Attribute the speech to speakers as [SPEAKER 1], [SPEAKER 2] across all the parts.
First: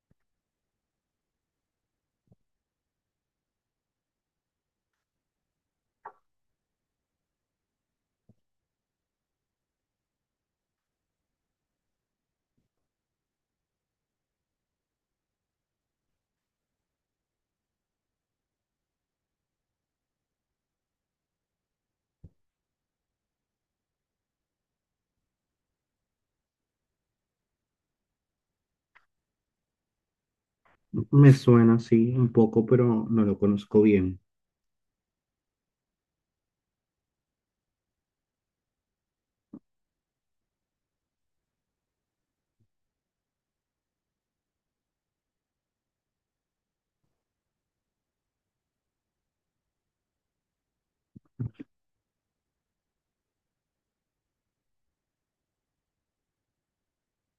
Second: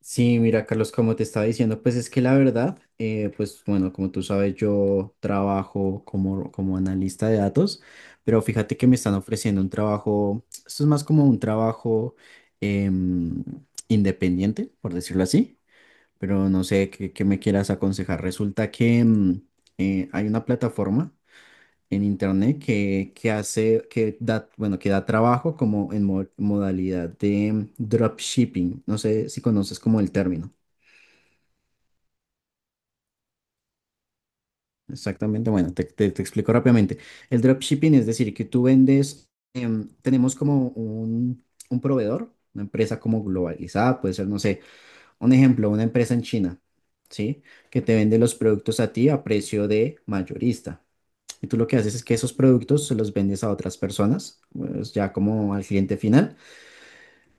[SPEAKER 1] Sí, mira, Carlos, como te estaba diciendo, pues es que la verdad, pues bueno, como tú sabes, yo trabajo como analista de datos, pero fíjate que me están ofreciendo un trabajo, esto es más como un trabajo em, independiente, por decirlo así, pero no sé qué me quieras aconsejar. Resulta que hay una plataforma en internet que hace, que da trabajo como en modalidad de dropshipping, no sé si conoces como el término.
[SPEAKER 2] Me suena así un poco, pero no lo conozco bien.
[SPEAKER 1] Exactamente, bueno, te explico rápidamente. El dropshipping es decir, que tú vendes, tenemos como un proveedor, una empresa como globalizada, puede ser, no sé, un ejemplo, una empresa en China, ¿sí? Que te vende los productos a ti a precio de mayorista. Y tú lo que haces es que esos productos se los vendes a otras personas, pues ya como al cliente final.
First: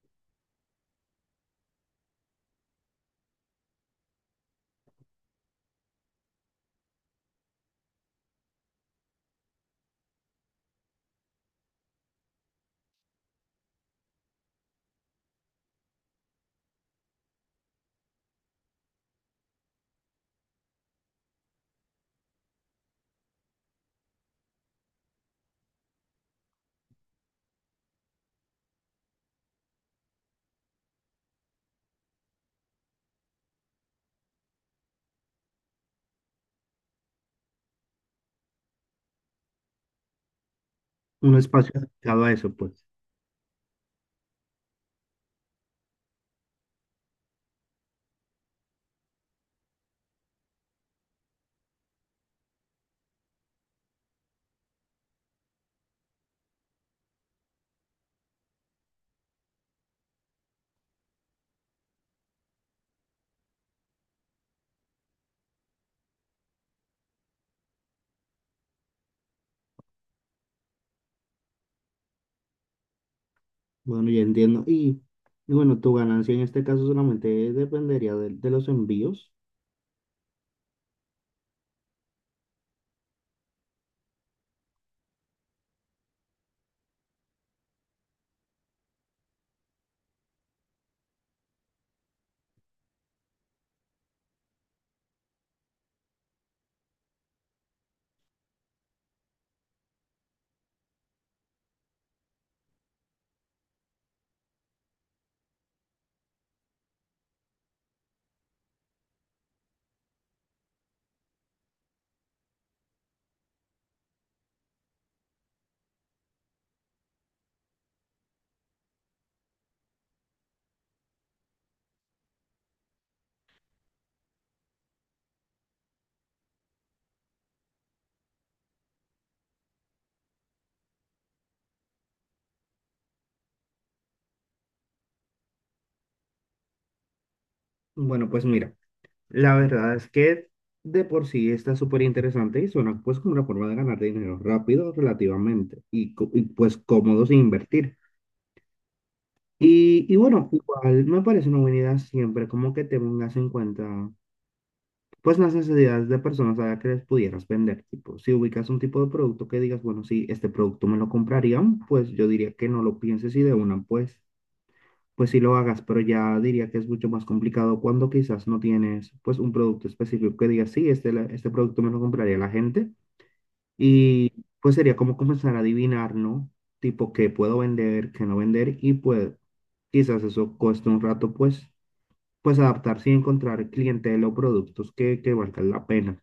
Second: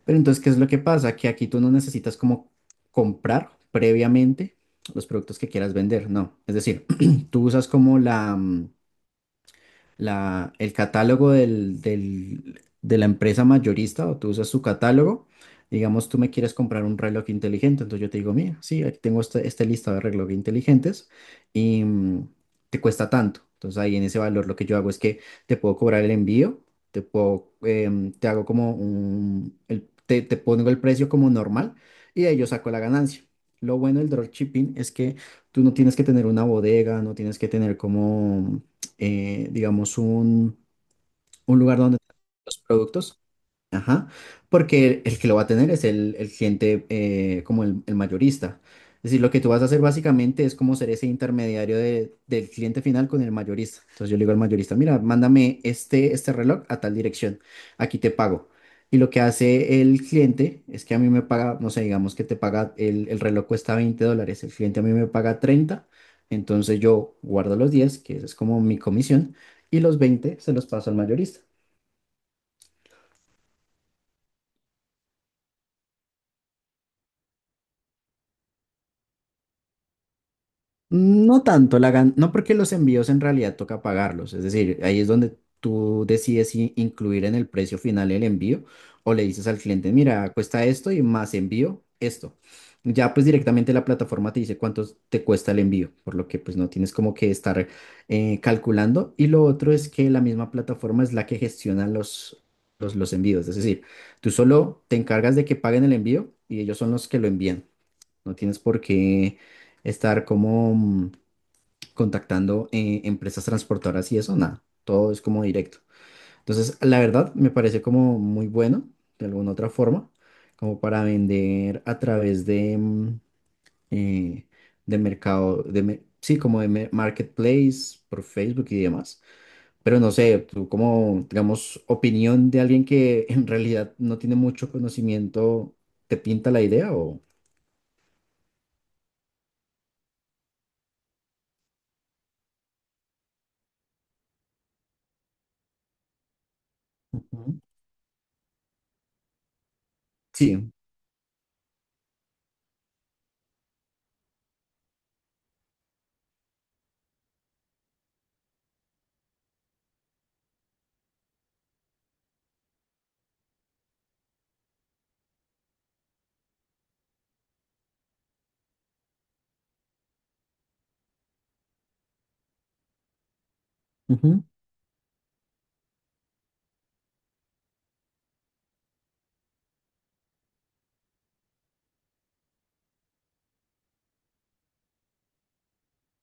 [SPEAKER 1] Pero entonces, ¿qué es lo que pasa? Que aquí tú no necesitas como comprar previamente los productos que quieras vender, no. Es decir, tú usas como el catálogo de la empresa mayorista o tú usas su catálogo. Digamos, tú me quieres comprar un reloj inteligente, entonces yo te digo, mira, sí, aquí tengo este listado de relojes inteligentes y te cuesta tanto. Entonces ahí en ese valor lo que yo hago es que te puedo cobrar el envío, te hago como te pongo el precio como normal y de ahí yo saco la ganancia. Lo bueno del dropshipping es que tú no tienes que tener una bodega, no tienes que tener como digamos,
[SPEAKER 2] Un
[SPEAKER 1] un
[SPEAKER 2] espacio
[SPEAKER 1] lugar donde
[SPEAKER 2] dedicado a eso,
[SPEAKER 1] los
[SPEAKER 2] pues.
[SPEAKER 1] productos. Ajá, porque el que lo va a tener es el cliente como el mayorista. Es decir, lo que tú vas a hacer básicamente es como ser ese intermediario del cliente final con el mayorista. Entonces yo le digo al mayorista, mira, mándame este reloj a tal dirección, aquí te pago. Y lo que hace el cliente es que a mí me paga, no sé, digamos que te paga, el reloj cuesta $20, el cliente a mí me paga 30, entonces yo guardo los 10 que esa es como mi comisión, y los 20 se los paso al mayorista.
[SPEAKER 2] Bueno, ya entiendo. Y bueno, tu ganancia en este caso solamente dependería de los envíos.
[SPEAKER 1] No tanto, no porque los envíos en realidad toca pagarlos, es decir, ahí es donde tú decides si incluir en el precio final el envío o le dices al cliente, mira, cuesta esto y más envío esto. Ya pues directamente la plataforma te dice cuánto te cuesta el envío, por lo que pues no tienes como que estar calculando. Y lo otro es que la misma plataforma es la que gestiona los envíos, es decir, tú solo te encargas de que paguen el envío y ellos son los que lo envían. No tienes por qué estar como contactando empresas transportadoras y eso, nada. Todo es como directo. Entonces, la verdad, me parece como muy bueno, de alguna otra forma, como para vender a través eh, de mercado, sí, como de marketplace, por Facebook y demás. Pero no sé, tú como, digamos, opinión de alguien que en realidad no tiene mucho conocimiento, ¿te pinta la idea o...?
[SPEAKER 2] Bueno, pues mira, la verdad es que de por sí está súper interesante y suena pues como una forma de ganar dinero rápido relativamente y, pues cómodo sin
[SPEAKER 1] Ujú.
[SPEAKER 2] invertir. Y bueno,
[SPEAKER 1] Sí.
[SPEAKER 2] igual me parece una buena idea siempre como que te tengas en cuenta pues las necesidades de personas a las que les pudieras vender. Tipo, si ubicas un tipo de producto que digas, bueno, si este producto me lo comprarían, pues yo diría que no lo pienses y de una, pues, pues sí lo hagas, pero ya diría que es mucho más complicado cuando quizás no tienes, pues, un producto específico que digas, sí, este, este producto me lo compraría la gente. Y pues sería como comenzar a adivinar, ¿no? Tipo, qué puedo vender, qué no vender y pues quizás eso cueste un rato, pues, pues adaptarse y encontrar clientela o productos que valgan la pena.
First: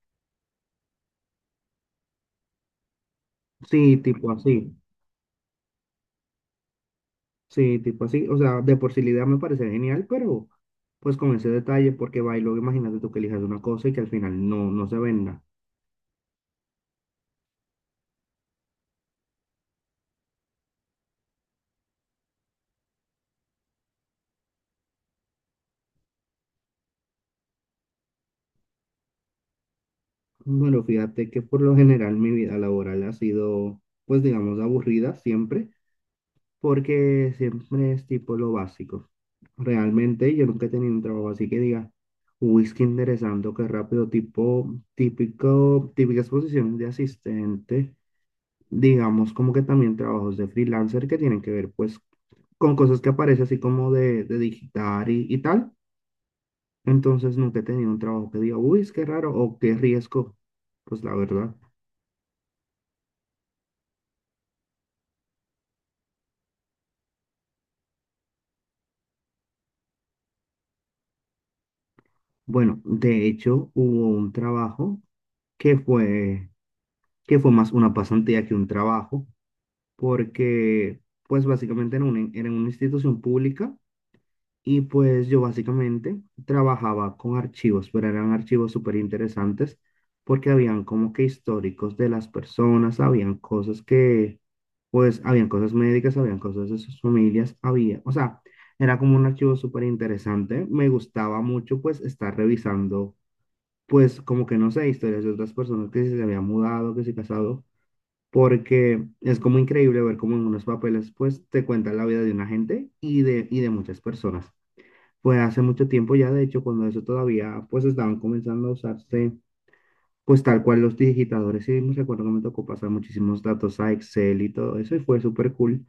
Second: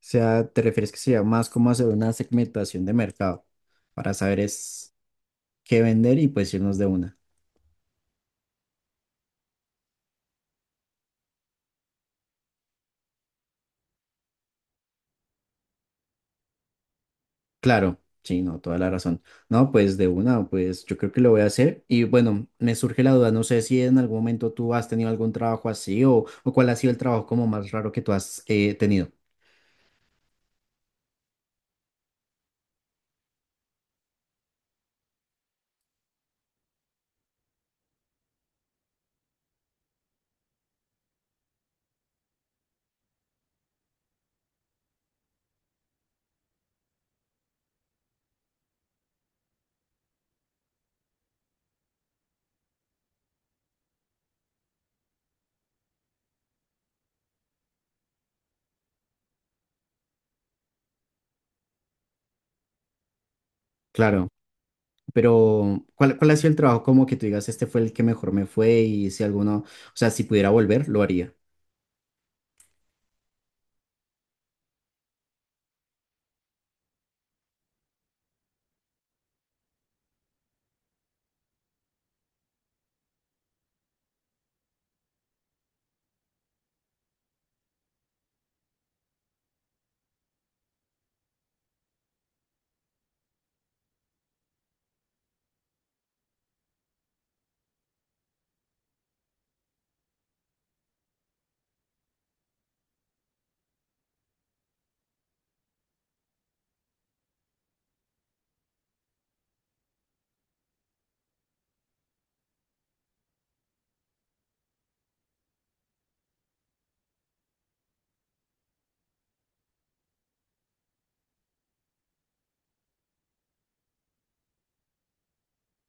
[SPEAKER 1] Sea, ¿te refieres que sea más como hacer una segmentación de mercado
[SPEAKER 2] Sí,
[SPEAKER 1] para
[SPEAKER 2] tipo
[SPEAKER 1] saber
[SPEAKER 2] así.
[SPEAKER 1] es qué vender y pues irnos de una?
[SPEAKER 2] Sí, tipo así. O sea, de por sí la idea me parece genial, pero pues con ese detalle, porque va y luego imagínate tú que elijas una cosa y que al final no, no se venda.
[SPEAKER 1] Claro, sí, no, toda la razón. No, pues de una, pues yo creo que lo voy a hacer. Y bueno, me surge la duda, no sé si en algún momento tú has tenido algún trabajo así o cuál ha sido el trabajo como más raro que tú has tenido.
[SPEAKER 2] Bueno, fíjate que por lo general mi vida laboral ha sido, pues digamos, aburrida siempre, porque siempre es tipo lo básico. Realmente yo nunca he tenido un trabajo así que diga, uy, qué interesante, qué rápido, tipo, típico, típicas posiciones de asistente, digamos, como que también trabajos de freelancer que tienen que ver pues con cosas que aparece así como de digitar y tal. Entonces nunca he tenido un trabajo que diga, uy, es que raro o qué riesgo. Pues la verdad.
[SPEAKER 1] Claro, pero ¿cuál ha sido el trabajo como que tú digas, este fue el que mejor me fue y si alguno, o sea, si pudiera volver, lo haría?
[SPEAKER 2] Bueno, de hecho hubo un trabajo que fue, que fue más una pasantía que un trabajo, porque pues básicamente era una institución pública. Y pues yo básicamente trabajaba con archivos, pero eran archivos súper interesantes, porque habían como que históricos de las personas, habían cosas que, pues, habían cosas médicas, habían cosas de sus familias, había, o sea, era como un archivo súper interesante. Me gustaba mucho, pues, estar revisando, pues, como que no sé, historias de otras personas que si se habían mudado, que se casado, porque es como increíble ver cómo en unos papeles, pues, te cuentan la vida de una gente y y de muchas personas, pues hace mucho tiempo ya. De hecho, cuando eso todavía, pues estaban comenzando a usarse, pues tal cual los digitadores, y me recuerdo que me tocó pasar muchísimos datos a Excel y todo eso, y fue súper cool,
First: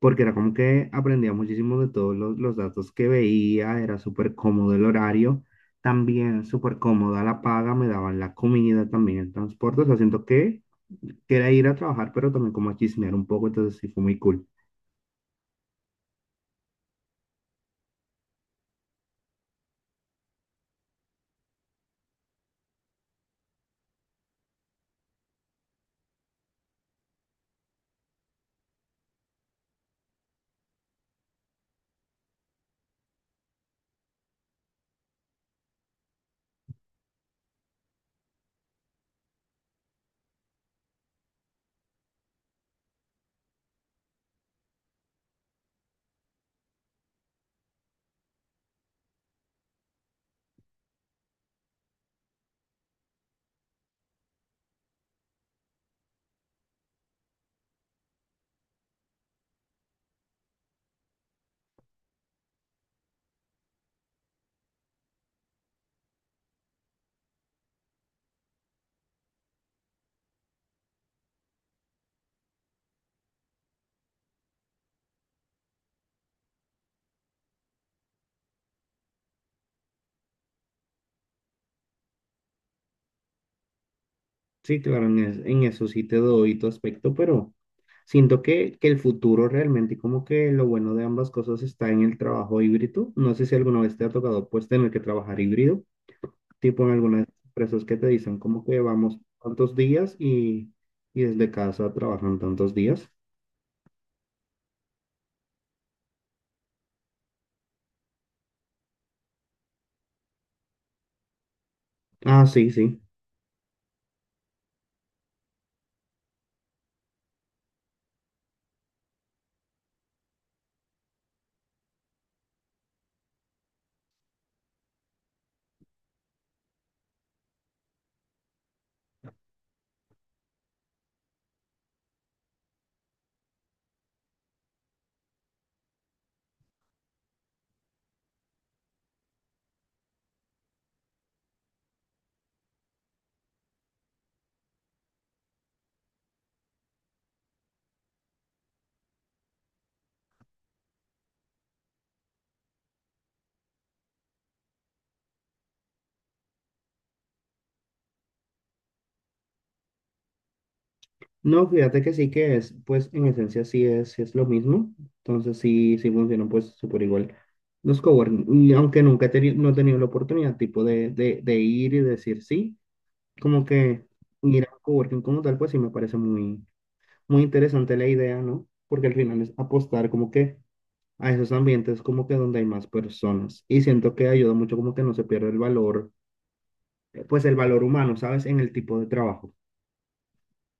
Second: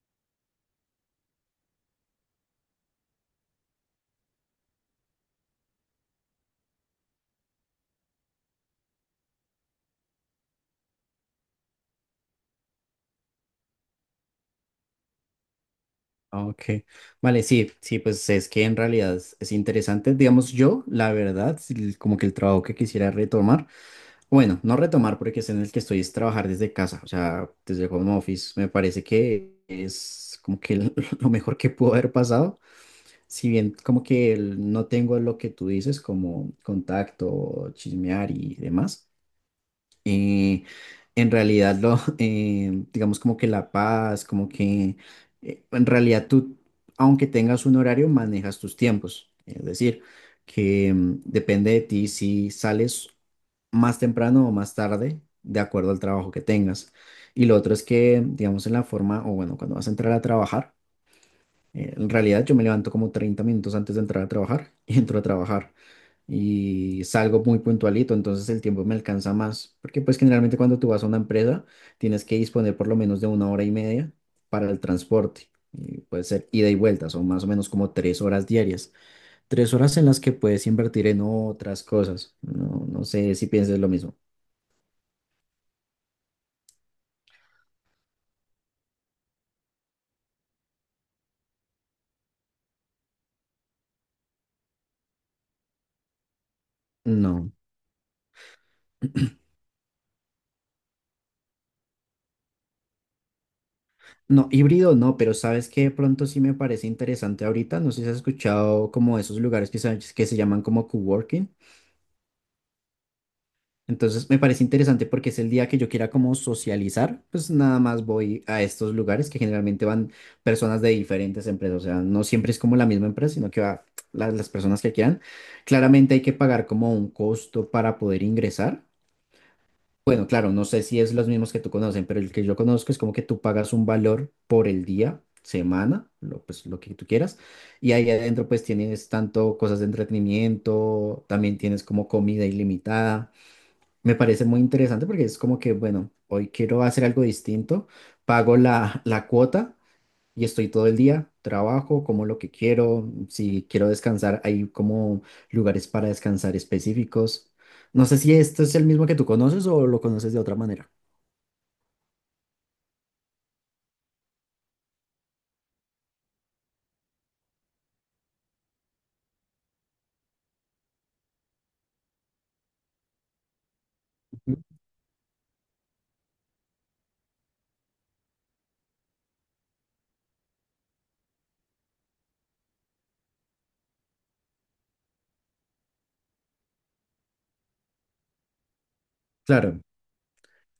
[SPEAKER 2] porque era como que aprendía muchísimo de todos los datos que veía, era súper cómodo el horario, también súper cómoda la paga, me daban la comida, también el transporte, o sea, siento que era ir a trabajar, pero también como a chismear un poco, entonces sí fue muy cool.
[SPEAKER 1] Ok, vale, sí, sí, pues es que en realidad es interesante, digamos yo, la verdad, sí, como que el trabajo que quisiera retomar, bueno, no retomar porque es en el que estoy es trabajar desde casa, o sea, desde home office, me parece que es como que lo mejor que pudo haber pasado, si bien como que no tengo lo que tú dices como contacto, chismear y demás eh, en realidad digamos como que la paz, como que en realidad tú, aunque tengas un horario, manejas tus tiempos. Es decir, que depende de ti si sales más temprano o más tarde, de acuerdo al trabajo que tengas. Y lo otro es que, digamos, en la forma, o bueno, cuando vas a entrar a trabajar, en realidad yo me levanto como 30 minutos antes de entrar a trabajar y entro a trabajar y salgo muy puntualito, entonces el tiempo me alcanza más, porque pues generalmente cuando tú vas a una empresa tienes que disponer por lo menos de una hora y media para el transporte, y puede ser ida y vuelta, son más o menos como 3 horas diarias, 3 horas en las que puedes invertir en otras cosas, no, no sé si pienses lo mismo.
[SPEAKER 2] Sí, claro, en eso sí te doy tu aspecto, pero siento que el futuro realmente, como que lo bueno de ambas cosas está en el trabajo híbrido. No sé si alguna vez te ha tocado pues tener que trabajar híbrido, tipo en algunas
[SPEAKER 1] No,
[SPEAKER 2] empresas que te dicen como que vamos tantos días y desde casa trabajan tantos días.
[SPEAKER 1] no, híbrido no, pero sabes que de pronto sí me parece interesante ahorita, no sé si has escuchado como esos lugares que se llaman como coworking.
[SPEAKER 2] Ah, sí, sí.
[SPEAKER 1] Entonces me parece interesante porque es el día que yo quiera como socializar, pues nada más voy a estos lugares que generalmente van personas de diferentes empresas, o sea, no siempre es como la misma empresa, sino que va las personas que quieran. Claramente hay que pagar como un costo para poder ingresar. Bueno, claro, no sé si es los mismos que tú conocen, pero el que yo conozco es como que tú pagas un valor por el día, semana, pues lo que tú quieras, y ahí adentro pues tienes tanto cosas de entretenimiento, también tienes como comida ilimitada. Me parece muy interesante porque es como que, bueno, hoy quiero hacer algo distinto, pago la cuota y estoy todo el día, trabajo como lo que quiero, si quiero descansar, hay como lugares para descansar específicos. No sé si esto es el mismo que tú conoces o lo conoces de otra manera.
[SPEAKER 2] No, fíjate que sí que es, pues en esencia sí es lo mismo, entonces sí, sí funcionan pues súper igual los coworking, y aunque nunca he teni- no he tenido la oportunidad tipo de, ir y decir sí, como que
[SPEAKER 1] Ujú.
[SPEAKER 2] ir a coworking como tal, pues sí me parece muy, muy interesante la idea, ¿no? Porque al final es apostar como que a esos ambientes como que donde hay más personas y siento que ayuda mucho como que no se pierde el valor, pues el valor humano, ¿sabes? En el tipo de trabajo.
[SPEAKER 1] Claro,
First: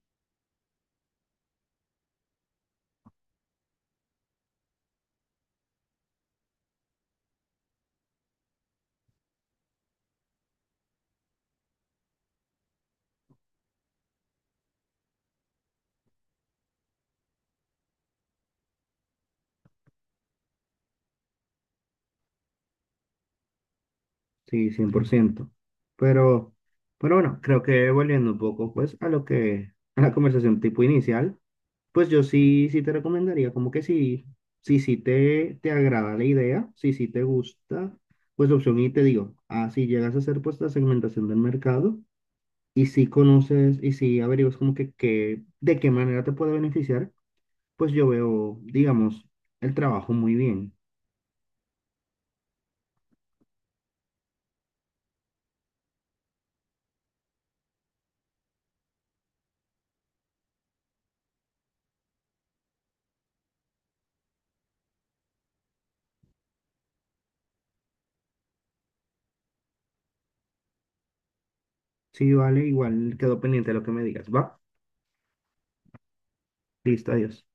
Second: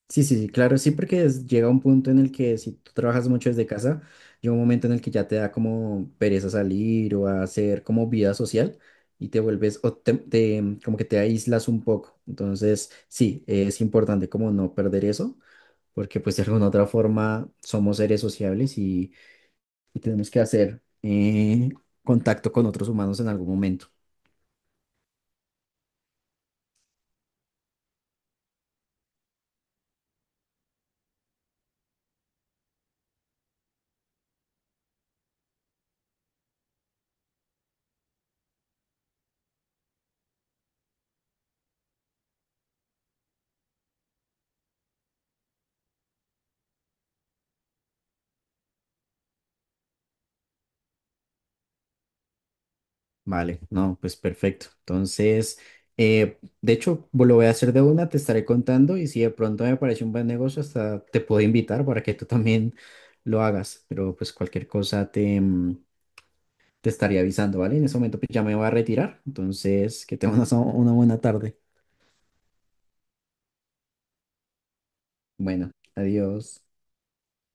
[SPEAKER 1] sí, sí, sí, claro, sí, porque llega un punto en el que si tú trabajas mucho desde casa, llega un momento en el que ya te da como pereza salir o a hacer como vida social y te vuelves, como que te aíslas un poco. Entonces, sí, es importante como no perder eso, porque pues de alguna u otra forma somos seres sociables y tenemos que hacer contacto con otros humanos en algún momento.
[SPEAKER 2] Sí, 100%. Pero, pero bueno, creo que volviendo un poco pues a lo que, a la conversación tipo inicial, pues yo sí, sí te recomendaría como que sí, sí, sí te agrada la idea, sí, sí te gusta, pues la opción y te digo, así llegas a hacer pues la segmentación del mercado y si conoces y si averiguas como que de qué manera te puede beneficiar, pues yo veo, digamos, el trabajo muy bien.
[SPEAKER 1] Vale, no, pues perfecto. Entonces, de hecho, lo voy a hacer de una, te estaré contando y si de pronto me parece un buen negocio, hasta te puedo invitar para que tú también lo hagas, pero pues cualquier cosa te estaré avisando, ¿vale? En ese momento pues, ya me voy a retirar, entonces que tengas una buena tarde.
[SPEAKER 2] Sí, vale, igual quedo pendiente de lo que me digas, ¿va?
[SPEAKER 1] Bueno, adiós.
[SPEAKER 2] Listo, adiós.